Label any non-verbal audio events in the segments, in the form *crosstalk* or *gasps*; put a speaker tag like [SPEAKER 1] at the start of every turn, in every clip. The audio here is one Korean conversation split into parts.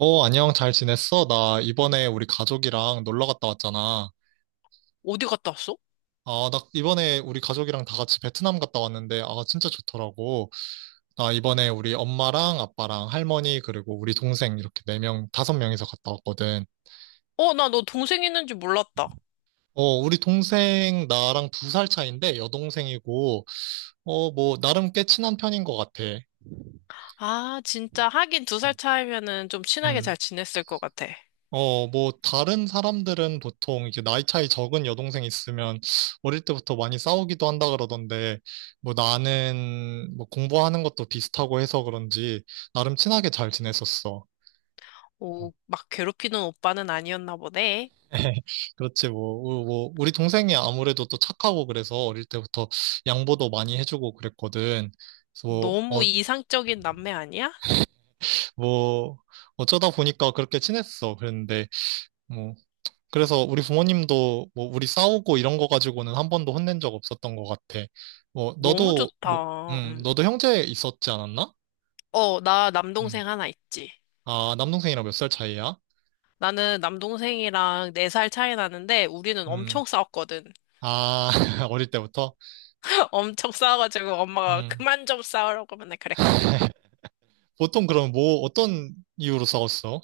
[SPEAKER 1] 어, 안녕, 잘 지냈어? 나 이번에 우리 가족이랑 놀러 갔다 왔잖아.
[SPEAKER 2] 어디 갔다 왔어?
[SPEAKER 1] 아, 나 이번에 우리 가족이랑 다 같이 베트남 갔다 왔는데, 아, 진짜 좋더라고. 나 이번에 우리 엄마랑 아빠랑 할머니, 그리고 우리 동생 이렇게 네명 다섯 명이서 갔다 왔거든.
[SPEAKER 2] 어, 나 너 동생 있는지 몰랐다.
[SPEAKER 1] 어, 우리 동생 나랑 두 살 차인데, 여동생이고, 어, 뭐, 나름 꽤 친한 편인 것 같아.
[SPEAKER 2] 아, 진짜 하긴 2살 차이면은 좀 친하게
[SPEAKER 1] 음.
[SPEAKER 2] 잘 지냈을 것 같아.
[SPEAKER 1] 어, 뭐, 다른 사람들은 보통 이제 나이 차이 적은 여동생 있으면 어릴 때부터 많이 싸우기도 한다 그러던데, 뭐 나는 뭐 공부하는 것도 비슷하고 해서 그런지 나름 친하게 잘 지냈었어.
[SPEAKER 2] 오, 막 괴롭히는 오빠는 아니었나 보네.
[SPEAKER 1] *laughs* 그렇지, 뭐, 우리 동생이 아무래도 또 착하고 그래서 어릴 때부터 양보도 많이 해주고 그랬거든. 그래서 뭐,
[SPEAKER 2] 너무
[SPEAKER 1] 어,
[SPEAKER 2] 이상적인 남매 아니야?
[SPEAKER 1] 뭐, 어쩌다 보니까 그렇게 친했어. 그랬는데, 뭐, 그래서 우리 부모님도 뭐 우리 싸우고 이런 거 가지고는 한 번도 혼낸 적 없었던 것 같아. 뭐
[SPEAKER 2] 너무
[SPEAKER 1] 너도 뭐
[SPEAKER 2] 좋다. 음.
[SPEAKER 1] 너도 형제 있었지 않았나?
[SPEAKER 2] 어, 나
[SPEAKER 1] 음.
[SPEAKER 2] 남동생 하나 있지.
[SPEAKER 1] 아, 남동생이랑 몇 살 차이야?
[SPEAKER 2] 나는 남동생이랑 4살 차이 나는데 우리는
[SPEAKER 1] 음.
[SPEAKER 2] 엄청 싸웠거든.
[SPEAKER 1] 아, *laughs* 어릴 때부터?
[SPEAKER 2] *laughs* 엄청 싸워가지고 엄마가
[SPEAKER 1] 음.
[SPEAKER 2] 그만 좀 싸우라고 맨날 그랬거든.
[SPEAKER 1] *laughs* 보통 그럼 뭐 어떤 이유로 싸웠어?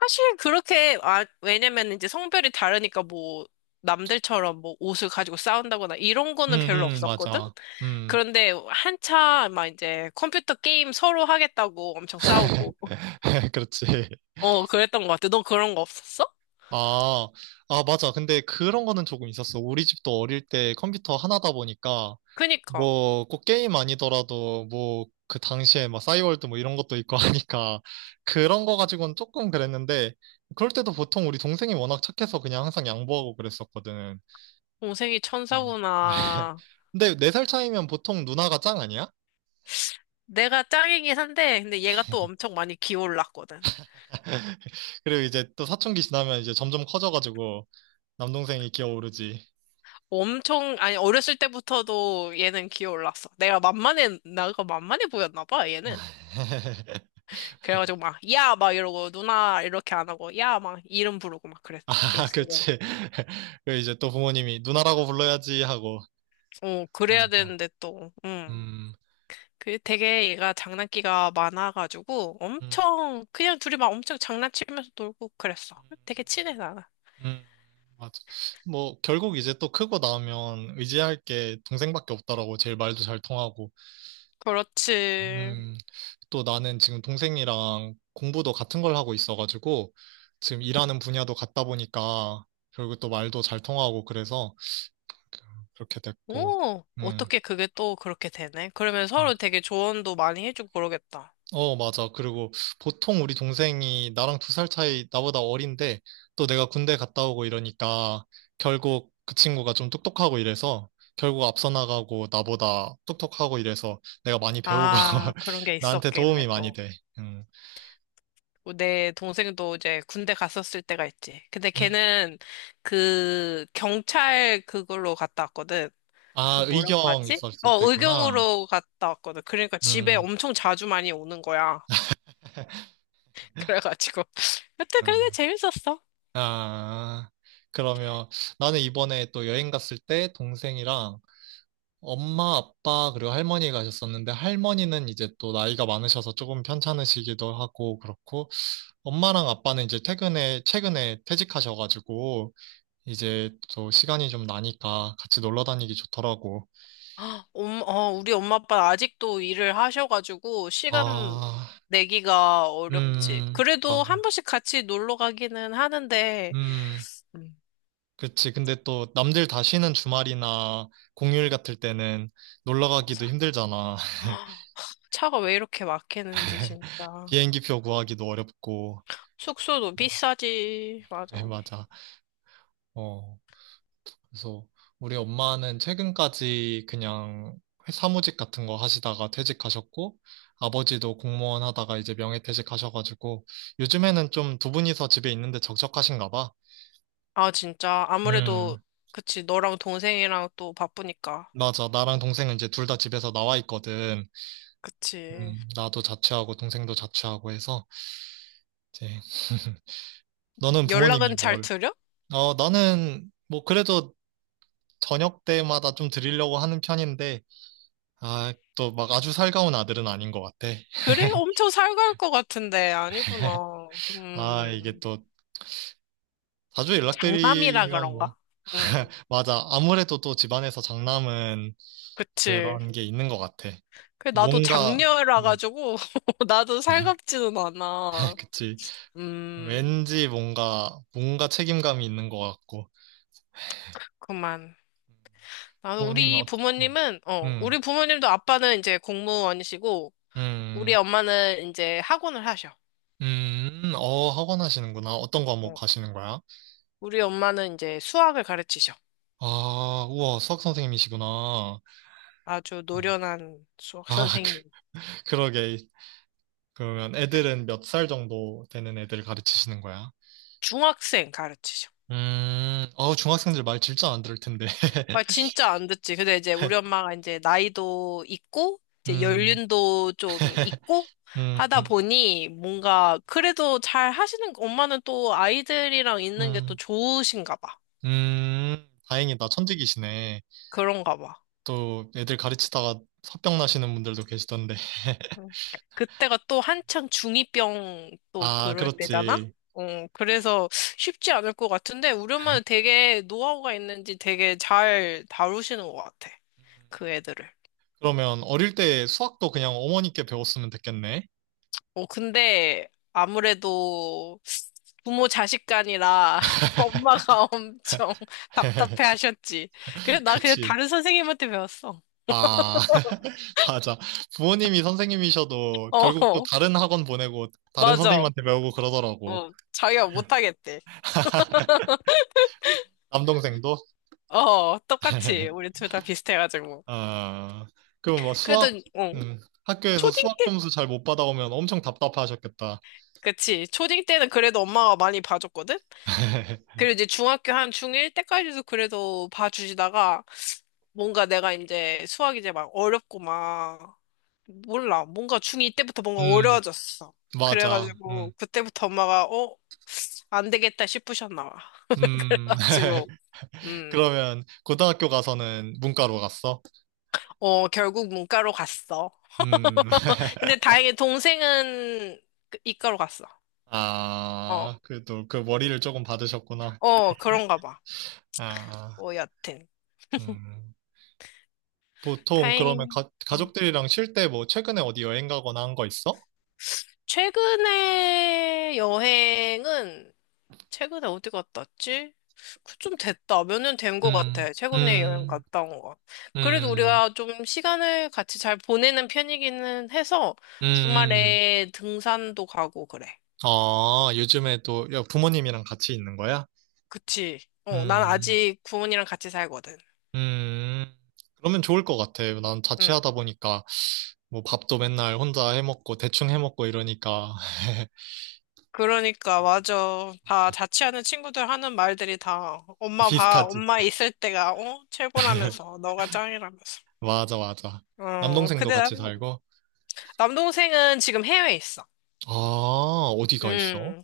[SPEAKER 2] 사실 그렇게 아 왜냐면 이제 성별이 다르니까 뭐 남들처럼 뭐 옷을 가지고 싸운다거나 이런 거는 별로
[SPEAKER 1] 음,
[SPEAKER 2] 없었거든.
[SPEAKER 1] 맞아. 음.
[SPEAKER 2] 그런데 한참 막 이제 컴퓨터 게임 서로 하겠다고 엄청 싸우고
[SPEAKER 1] *laughs* 그렇지.
[SPEAKER 2] 그랬던 것 같아. 너 그런 거 없었어?
[SPEAKER 1] 아, 아, 맞아. 근데 그런 거는 조금 있었어. 우리 집도 어릴 때 컴퓨터 하나다 보니까,
[SPEAKER 2] 그니까
[SPEAKER 1] 뭐, 꼭 게임 아니더라도, 뭐, 그 당시에 막 싸이월드 뭐 이런 것도 있고 *laughs* 하니까, 그런 거 가지고는 조금 그랬는데, 그럴 때도 보통 우리 동생이 워낙 착해서 그냥 항상 양보하고 그랬었거든.
[SPEAKER 2] 동생이
[SPEAKER 1] 음. *laughs*
[SPEAKER 2] 천사구나.
[SPEAKER 1] 근데 네 살 차이면 보통 누나가 짱 아니야?
[SPEAKER 2] 내가 짱이긴 한데 근데 얘가 또 엄청 많이 기어올랐거든.
[SPEAKER 1] *laughs* 그리고 이제 또 사춘기 지나면 이제 점점 커져가지고, 남동생이 기어오르지.
[SPEAKER 2] 엄청 아니 어렸을 때부터도 얘는 기어올랐어. 내가 만만해 나가 만만해 보였나 봐 얘는.
[SPEAKER 1] *laughs*
[SPEAKER 2] 그래가지고 막, 야! 막 이러고, 누나! 이렇게 안 하고, 야! 막 이름 부르고 막 그랬,
[SPEAKER 1] 아, *laughs*
[SPEAKER 2] 그랬어. 그래.
[SPEAKER 1] 그치. *laughs* 그 이제 또 부모님이 누나라고 불러야지 하고.
[SPEAKER 2] 어, 그래야
[SPEAKER 1] 맞아.
[SPEAKER 2] 되는데 또,
[SPEAKER 1] 음,
[SPEAKER 2] 그 되게 얘가 장난기가 많아가지고,
[SPEAKER 1] 음,
[SPEAKER 2] 엄청, 그냥 둘이 막 엄청 장난치면서 놀고 그랬어.
[SPEAKER 1] 음,
[SPEAKER 2] 되게 친해, 나는.
[SPEAKER 1] 음. 맞아. 뭐, 결국 이제 또 크고 나면 의지할 게 동생밖에 없더라고. 제일 말도 잘 통하고.
[SPEAKER 2] 그렇지.
[SPEAKER 1] 음, 또 나는 지금 동생이랑 공부도 같은 걸 하고 있어가지고, 지금 일하는 분야도 같다 보니까, 결국 또 말도 잘 통하고 그래서 그렇게 됐고,
[SPEAKER 2] 오,
[SPEAKER 1] 음.
[SPEAKER 2] 어떻게 그게 또 그렇게 되네? 그러면
[SPEAKER 1] 뭐
[SPEAKER 2] 서로 되게 조언도 많이 해주고 그러겠다.
[SPEAKER 1] 어, 맞아. 그리고 보통 우리 동생이 나랑 두 살 차이 나보다 어린데 또 내가 군대 갔다 오고 이러니까 결국 그 친구가 좀 똑똑하고 이래서 결국 앞서 나가고 나보다 똑똑하고 이래서 내가 많이 배우고
[SPEAKER 2] 아,
[SPEAKER 1] *laughs*
[SPEAKER 2] 그런 게
[SPEAKER 1] 나한테
[SPEAKER 2] 있었겠네,
[SPEAKER 1] 도움이 많이
[SPEAKER 2] 또.
[SPEAKER 1] 돼. 음.
[SPEAKER 2] 뭐 내 동생도 이제 군대 갔었을 때가 있지. 근데
[SPEAKER 1] 음.
[SPEAKER 2] 걔는 그 경찰 그걸로 갔다 왔거든. 그
[SPEAKER 1] 아,
[SPEAKER 2] 뭐라고
[SPEAKER 1] 의경
[SPEAKER 2] 하지?
[SPEAKER 1] 있었을 때구나.
[SPEAKER 2] 의경으로 갔다 왔거든. 그러니까 집에
[SPEAKER 1] 음.
[SPEAKER 2] 엄청 자주 많이 오는 거야.
[SPEAKER 1] *laughs*
[SPEAKER 2] *laughs* 그래가지고. 여튼
[SPEAKER 1] 음.
[SPEAKER 2] 그게 재밌었어.
[SPEAKER 1] 아, 그러면 나는 이번에 또 여행 갔을 때 동생이랑
[SPEAKER 2] *gasps*
[SPEAKER 1] 엄마, 아빠, 그리고 할머니 가셨었는데, 할머니는 이제 또 나이가 많으셔서 조금 편찮으시기도 하고, 그렇고, 엄마랑 아빠는 이제 최근에 퇴직하셔가지고, 이제 또 시간이 좀 나니까 같이 놀러 다니기 좋더라고.
[SPEAKER 2] 헉, 우리 엄마 아빠 아직도 일을 하셔가지고 시간
[SPEAKER 1] 아,
[SPEAKER 2] 내기가 어렵지. 그래도 한
[SPEAKER 1] 맞아.
[SPEAKER 2] 번씩 같이 놀러 가기는 하는데,
[SPEAKER 1] 음,
[SPEAKER 2] 음,
[SPEAKER 1] 그치. 근데 또 남들 다 쉬는 주말이나 공휴일 같을 때는 놀러 가기도 힘들잖아.
[SPEAKER 2] 아, 차가 왜 이렇게 막히는지
[SPEAKER 1] *laughs*
[SPEAKER 2] 진짜.
[SPEAKER 1] 비행기표 구하기도 어렵고,
[SPEAKER 2] 숙소도 비싸지.
[SPEAKER 1] 네
[SPEAKER 2] 맞아.
[SPEAKER 1] 맞아. 어. 그래서 우리 엄마는 최근까지 그냥 사무직 같은 거 하시다가 퇴직하셨고, 아버지도 공무원 하다가 이제 명예퇴직하셔가지고, 요즘에는 좀 두 분이서 집에 있는데 적적하신가 봐.
[SPEAKER 2] 아, 진짜. 아무래도,
[SPEAKER 1] 음,
[SPEAKER 2] 그치. 너랑 동생이랑 또 바쁘니까.
[SPEAKER 1] 맞아. 나랑 동생은 이제 둘 다 집에서 나와 있거든.
[SPEAKER 2] 그치.
[SPEAKER 1] 나도 자취하고 동생도 자취하고 해서, 이제, *laughs* 너는 부모님이
[SPEAKER 2] 연락은 잘
[SPEAKER 1] 뭘?
[SPEAKER 2] 드려?
[SPEAKER 1] 어, 나는 뭐 그래도 저녁 때마다 좀 드리려고 하는 편인데, 아, 또 막 아주 살가운 아들은 아닌 것 같아.
[SPEAKER 2] 그래? 엄청 살갈 것 같은데. 아니구나.
[SPEAKER 1] 아, 이게 또 자주
[SPEAKER 2] 장남이라
[SPEAKER 1] 연락드리면
[SPEAKER 2] 그런가?
[SPEAKER 1] 뭐.
[SPEAKER 2] 음,
[SPEAKER 1] *laughs* 맞아. 아무래도 또 집안에서 장남은
[SPEAKER 2] 그치.
[SPEAKER 1] 그런 게 있는 것 같아.
[SPEAKER 2] 그 나도
[SPEAKER 1] 뭔가,
[SPEAKER 2] 장녀라
[SPEAKER 1] 음,
[SPEAKER 2] 가지고, *laughs* 나도 살갑지는
[SPEAKER 1] *laughs*
[SPEAKER 2] 않아.
[SPEAKER 1] 그치.
[SPEAKER 2] 음,
[SPEAKER 1] 왠지 뭔가, 뭔가 책임감이 있는 것 같고.
[SPEAKER 2] 그만. 아,
[SPEAKER 1] 부모님은, 어, 음,
[SPEAKER 2] 우리 부모님도 아빠는 이제 공무원이시고,
[SPEAKER 1] 음,
[SPEAKER 2] 우리
[SPEAKER 1] 음,
[SPEAKER 2] 엄마는 이제 학원을 하셔.
[SPEAKER 1] 어, 학원 하시는구나. 어떤
[SPEAKER 2] 어.
[SPEAKER 1] 과목 하시는 거야?
[SPEAKER 2] 우리 엄마는 이제 수학을 가르치셔.
[SPEAKER 1] 아, 우와, 수학 선생님이시구나.
[SPEAKER 2] 아주 노련한 수학
[SPEAKER 1] 아, *laughs*
[SPEAKER 2] 선생님.
[SPEAKER 1] 그, 그러게. 그러면 애들은 몇 살 정도 되는 애들 가르치시는 거야?
[SPEAKER 2] 중학생 가르치셔.
[SPEAKER 1] 어, 중학생들 말 진짜 안 들을 텐데.
[SPEAKER 2] 아,
[SPEAKER 1] *laughs*
[SPEAKER 2] 진짜 안 듣지. 근데 이제 우리 엄마가 이제 나이도 있고, 이제
[SPEAKER 1] 음,
[SPEAKER 2] 연륜도 좀 있고,
[SPEAKER 1] 음,
[SPEAKER 2] 하다
[SPEAKER 1] 음,
[SPEAKER 2] 보니 뭔가 그래도 잘 하시는, 엄마는 또 아이들이랑 있는 게 또
[SPEAKER 1] 음,
[SPEAKER 2] 좋으신가 봐.
[SPEAKER 1] 다행이다. 천직이시네.
[SPEAKER 2] 그런가 봐.
[SPEAKER 1] 또 애들 가르치다가 화병 나시는 분들도 계시던데. *laughs*
[SPEAKER 2] 응. 그때가 또 한창 중이병 또
[SPEAKER 1] 아,
[SPEAKER 2] 그럴 때잖아?
[SPEAKER 1] 그렇지.
[SPEAKER 2] 그래서 쉽지 않을 것 같은데, 우리 엄마는 되게 노하우가 있는지 되게 잘 다루시는 것 같아. 그
[SPEAKER 1] 음,
[SPEAKER 2] 애들을.
[SPEAKER 1] 그러면 어릴 때 수학도 그냥 어머니께 배웠으면 됐겠네.
[SPEAKER 2] 근데 아무래도 부모 자식 간이라 *laughs* 엄마가 엄청 *laughs* 답답해
[SPEAKER 1] *laughs*
[SPEAKER 2] 하셨지. 그래, 나 그냥
[SPEAKER 1] 그치.
[SPEAKER 2] 다른 선생님한테 배웠어.
[SPEAKER 1] 아, *laughs* 맞아. 부모님이 선생님이셔도 결국 또
[SPEAKER 2] 어,
[SPEAKER 1] 다른 학원 보내고 다른
[SPEAKER 2] 맞아.
[SPEAKER 1] 선생님한테 배우고 그러더라고.
[SPEAKER 2] 어, 자기가 못하겠대.
[SPEAKER 1] *laughs* 남동생도.
[SPEAKER 2] 어, 똑같이.
[SPEAKER 1] *laughs*
[SPEAKER 2] 우리 둘 다 비슷해가지고.
[SPEAKER 1] 아, 그럼 뭐
[SPEAKER 2] 그래도,
[SPEAKER 1] 수학,
[SPEAKER 2] 어.
[SPEAKER 1] 학교에서
[SPEAKER 2] 초딩
[SPEAKER 1] 수학
[SPEAKER 2] 때,
[SPEAKER 1] 점수 잘 못 받아오면 엄청 답답하셨겠다.
[SPEAKER 2] 그치. 초딩 때는 그래도 엄마가 많이 봐줬거든?
[SPEAKER 1] *laughs*
[SPEAKER 2] 그리고 이제 중학교 한 중1 때까지도 그래도 봐주시다가 뭔가 내가 이제 수학 이제 막 어렵고 막 몰라. 뭔가 중2 때부터 뭔가
[SPEAKER 1] 음,
[SPEAKER 2] 어려워졌어.
[SPEAKER 1] 맞아.
[SPEAKER 2] 그래가지고 그때부터 엄마가 어? 안 되겠다 싶으셨나 봐.
[SPEAKER 1] 음.
[SPEAKER 2] *laughs* 지금.
[SPEAKER 1] *laughs*
[SPEAKER 2] 음.
[SPEAKER 1] 그러면 고등학교 가서는 문과로 갔어?
[SPEAKER 2] 어, 결국 문과로 갔어.
[SPEAKER 1] 음,
[SPEAKER 2] 근데
[SPEAKER 1] *laughs*
[SPEAKER 2] 다행히 동생은 그 이과로 갔어. 어.
[SPEAKER 1] 아, 그래도 그 머리를 조금 받으셨구나.
[SPEAKER 2] 어, 그런가 봐.
[SPEAKER 1] 아,
[SPEAKER 2] 뭐 여튼.
[SPEAKER 1] 음. 보통 그러면
[SPEAKER 2] 다행히. 어
[SPEAKER 1] 가족들이랑 쉴 때 뭐 최근에 어디 여행 가거나 한 거 있어?
[SPEAKER 2] 최근에 여행은 최근에 어디 갔다 왔지? 그 좀 됐다. 몇 년 된 것
[SPEAKER 1] 음,
[SPEAKER 2] 같아. 최근에 여행
[SPEAKER 1] 음,
[SPEAKER 2] 갔다 온 거. 그래도
[SPEAKER 1] 음,
[SPEAKER 2] 우리가 좀 시간을 같이 잘 보내는 편이기는 해서
[SPEAKER 1] 음.
[SPEAKER 2] 주말에 등산도 가고 그래.
[SPEAKER 1] 아, 요즘에 또 야, 부모님이랑 같이 있는 거야?
[SPEAKER 2] 그치? 어, 난
[SPEAKER 1] 음.
[SPEAKER 2] 아직 부모님이랑 같이 살거든.
[SPEAKER 1] 음, 음, 그러면 좋을 것 같아. 난
[SPEAKER 2] 응.
[SPEAKER 1] 자취하다 보니까 뭐 밥도 맨날 혼자 해 먹고 대충 해 먹고 이러니까 *laughs*
[SPEAKER 2] 그러니까
[SPEAKER 1] 음,
[SPEAKER 2] 맞아. 다
[SPEAKER 1] 맞아.
[SPEAKER 2] 자취하는 친구들 하는 말들이 다 엄마 봐,
[SPEAKER 1] 비슷하지?
[SPEAKER 2] 엄마 있을 때가 어? 최고라면서
[SPEAKER 1] *laughs*
[SPEAKER 2] 너가 짱이라면서.
[SPEAKER 1] 맞아, 맞아.
[SPEAKER 2] 어,
[SPEAKER 1] 남동생도
[SPEAKER 2] 근데
[SPEAKER 1] 같이
[SPEAKER 2] 난
[SPEAKER 1] 살고.
[SPEAKER 2] 남동생은 지금 해외에 있어.
[SPEAKER 1] 아, 어디가 있어?
[SPEAKER 2] 음,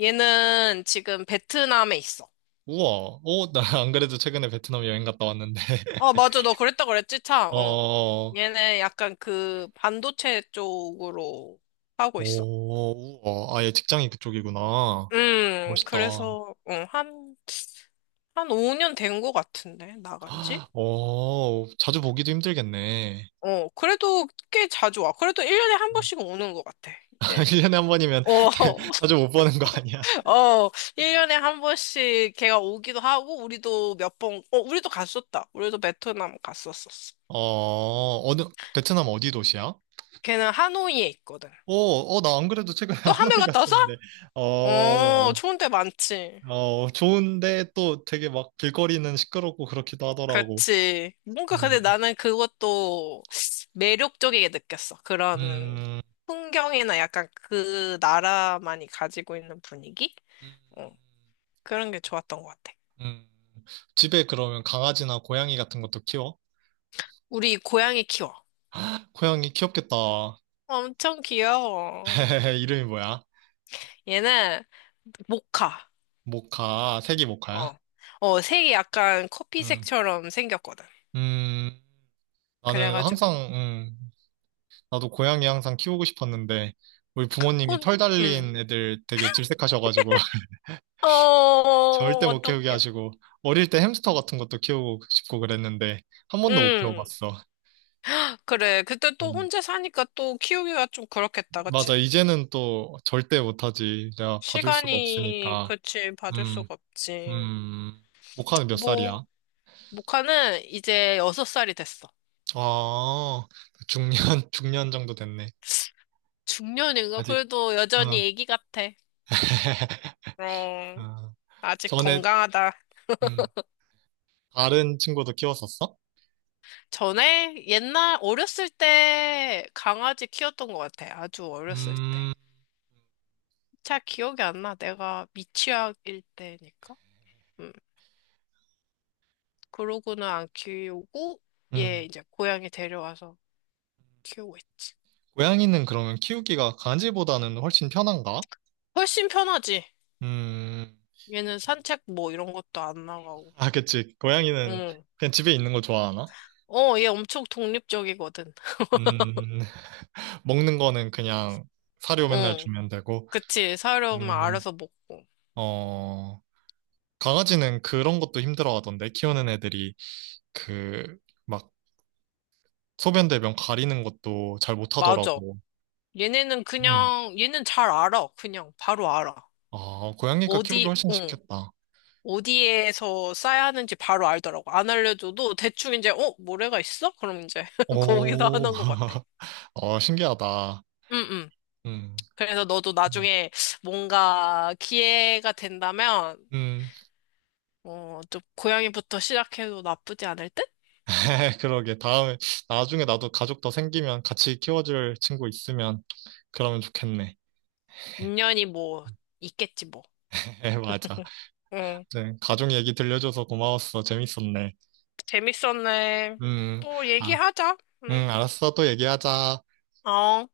[SPEAKER 2] 얘는 지금 베트남에 있어.
[SPEAKER 1] 우와, 어, 나 안 그래도 최근에 베트남 여행 갔다 왔는데.
[SPEAKER 2] 어,
[SPEAKER 1] *laughs*
[SPEAKER 2] 맞아. 너 그랬다 그랬지, 참. 어.
[SPEAKER 1] 어,
[SPEAKER 2] 얘는 약간 그 반도체 쪽으로 하고 있어.
[SPEAKER 1] 오, 우와, 아예 직장이 그쪽이구나. 멋있다.
[SPEAKER 2] 그래서, 한 5년 된 것 같은데, 나간 지?
[SPEAKER 1] 아, 어, 자주 보기도 힘들겠네.
[SPEAKER 2] 어, 그래도 꽤 자주 와. 그래도 1년에 한
[SPEAKER 1] 음.
[SPEAKER 2] 번씩은 오는 것 같아,
[SPEAKER 1] *laughs*
[SPEAKER 2] 이제.
[SPEAKER 1] 1년에 한 번이면
[SPEAKER 2] 어,
[SPEAKER 1] *laughs*
[SPEAKER 2] *laughs*
[SPEAKER 1] 자주 못 보는 거 아니야?
[SPEAKER 2] 어, 1년에 한 번씩 걔가 오기도 하고, 우리도 몇 번, 우리도 갔었다. 우리도 베트남 갔었었어.
[SPEAKER 1] 어, 어느, 베트남 어디 도시야?
[SPEAKER 2] 걔는 하노이에 있거든.
[SPEAKER 1] 어, 어, 나 안 그래도 최근에 *laughs*
[SPEAKER 2] 너 하노이
[SPEAKER 1] 하노이
[SPEAKER 2] 갔다 왔어?
[SPEAKER 1] 갔었는데,
[SPEAKER 2] 어,
[SPEAKER 1] 어,
[SPEAKER 2] 좋은 데 많지.
[SPEAKER 1] 어, 좋은데 또 되게 막 길거리는 시끄럽고 그렇기도 하더라고.
[SPEAKER 2] 그렇지. 뭔가 근데
[SPEAKER 1] 음,
[SPEAKER 2] 나는 그것도 매력적이게 느꼈어. 그런
[SPEAKER 1] 음,
[SPEAKER 2] 풍경이나 약간 그 나라만이 가지고 있는 분위기?
[SPEAKER 1] 음,
[SPEAKER 2] 어, 그런 게 좋았던 것 같아.
[SPEAKER 1] 음. 집에 그러면 강아지나 고양이 같은 것도 키워?
[SPEAKER 2] 우리 고양이 키워.
[SPEAKER 1] *gasps* *laughs* 고양이 귀엽겠다.
[SPEAKER 2] 엄청 귀여워.
[SPEAKER 1] *laughs* 이름이 뭐야?
[SPEAKER 2] 얘는 모카.
[SPEAKER 1] 모카, 색이 모카야?
[SPEAKER 2] 어, 색이 약간
[SPEAKER 1] 음.
[SPEAKER 2] 커피색처럼 생겼거든.
[SPEAKER 1] 음, 나는
[SPEAKER 2] 그래가지고,
[SPEAKER 1] 항상, 나도 고양이 항상 키우고 싶었는데, 우리 부모님이
[SPEAKER 2] 혼,
[SPEAKER 1] 털
[SPEAKER 2] 음.
[SPEAKER 1] 달린 애들 되게 질색하셔가지고, *laughs*
[SPEAKER 2] 어,
[SPEAKER 1] 절대 못 키우게
[SPEAKER 2] 어떡해.
[SPEAKER 1] 하시고, 어릴 때 햄스터 같은 것도 키우고 싶고 그랬는데, 한 번도 못
[SPEAKER 2] 응.
[SPEAKER 1] 키워봤어.
[SPEAKER 2] 그래. 그때 또
[SPEAKER 1] 음,
[SPEAKER 2] 혼자 사니까 또 키우기가 좀 그렇겠다.
[SPEAKER 1] 맞아.
[SPEAKER 2] 그치?
[SPEAKER 1] 이제는 또 절대 못하지. 내가 봐줄 수가
[SPEAKER 2] 시간이,
[SPEAKER 1] 없으니까.
[SPEAKER 2] 그치, 봐줄
[SPEAKER 1] 음,
[SPEAKER 2] 수가 없지.
[SPEAKER 1] 음, 모카는 몇
[SPEAKER 2] 뭐,
[SPEAKER 1] 살이야?
[SPEAKER 2] 모카는 이제 여섯 살이 됐어.
[SPEAKER 1] 아, 중년, *laughs* 중년 정도 됐네.
[SPEAKER 2] 중년인가?
[SPEAKER 1] 아직,
[SPEAKER 2] 그래도 여전히
[SPEAKER 1] 응.
[SPEAKER 2] 애기 같아.
[SPEAKER 1] *laughs*
[SPEAKER 2] 어,
[SPEAKER 1] 아,
[SPEAKER 2] 아직
[SPEAKER 1] 전에,
[SPEAKER 2] 건강하다.
[SPEAKER 1] 음. 다른 친구도 키웠었어?
[SPEAKER 2] 전에 옛날 어렸을 때 강아지 키웠던 것 같아. 아주 어렸을 때.
[SPEAKER 1] 음,
[SPEAKER 2] 잘 기억이 안 나. 내가 미취학일 때니까. 음. 그러고는 안 키우고 얘
[SPEAKER 1] 음.
[SPEAKER 2] 이제 고양이 데려와서 키우고 있지.
[SPEAKER 1] 고양이는 그러면 키우기가 강아지보다는 훨씬 편한가?
[SPEAKER 2] 훨씬 편하지.
[SPEAKER 1] 음,
[SPEAKER 2] 얘는 산책 뭐 이런 것도 안 나가고.
[SPEAKER 1] 아, 그치. 고양이는
[SPEAKER 2] 응.
[SPEAKER 1] 그냥 집에 있는 거 좋아하나?
[SPEAKER 2] 어, 얘 엄청 독립적이거든.
[SPEAKER 1] 음, *laughs* 먹는 거는 그냥 사료 맨날
[SPEAKER 2] 응.
[SPEAKER 1] 주면 되고,
[SPEAKER 2] 그치. 사려면
[SPEAKER 1] 음,
[SPEAKER 2] 알아서 먹고.
[SPEAKER 1] 어, 강아지는 그런 것도 힘들어하던데, 키우는 애들이 그, 막, 소변 대변 가리는 것도 잘
[SPEAKER 2] 맞아.
[SPEAKER 1] 못하더라고.
[SPEAKER 2] 얘네는
[SPEAKER 1] 음,
[SPEAKER 2] 그냥, 얘는 잘 알아. 그냥 바로 알아.
[SPEAKER 1] 아, 고양이가 키우기 훨씬
[SPEAKER 2] 응.
[SPEAKER 1] 쉽겠다.
[SPEAKER 2] 어디에서 싸야 하는지 바로 알더라고. 안 알려줘도 대충 이제, 모래가 있어? 그럼 이제 *laughs* 거기서
[SPEAKER 1] 오,
[SPEAKER 2] 하는
[SPEAKER 1] *laughs*
[SPEAKER 2] 것 같아.
[SPEAKER 1] 어, 신기하다.
[SPEAKER 2] 응, 응.
[SPEAKER 1] 음,
[SPEAKER 2] 그래서 너도
[SPEAKER 1] 음,
[SPEAKER 2] 나중에 뭔가 기회가 된다면,
[SPEAKER 1] 음.
[SPEAKER 2] 좀 고양이부터 시작해도 나쁘지 않을 듯?
[SPEAKER 1] *laughs* 그러게. 다음에, 나중에 나도 가족 더 생기면 같이 키워줄 친구 있으면 그러면 좋겠네.
[SPEAKER 2] 인연이 뭐 있겠지 뭐.
[SPEAKER 1] *laughs* 맞아.
[SPEAKER 2] 응.
[SPEAKER 1] 네, 가족 얘기 들려줘서 고마웠어. 재밌었네.
[SPEAKER 2] 재밌었네.
[SPEAKER 1] 음,
[SPEAKER 2] 또
[SPEAKER 1] 아,
[SPEAKER 2] 얘기하자. 응.
[SPEAKER 1] 알았어. 또 얘기하자.
[SPEAKER 2] 어.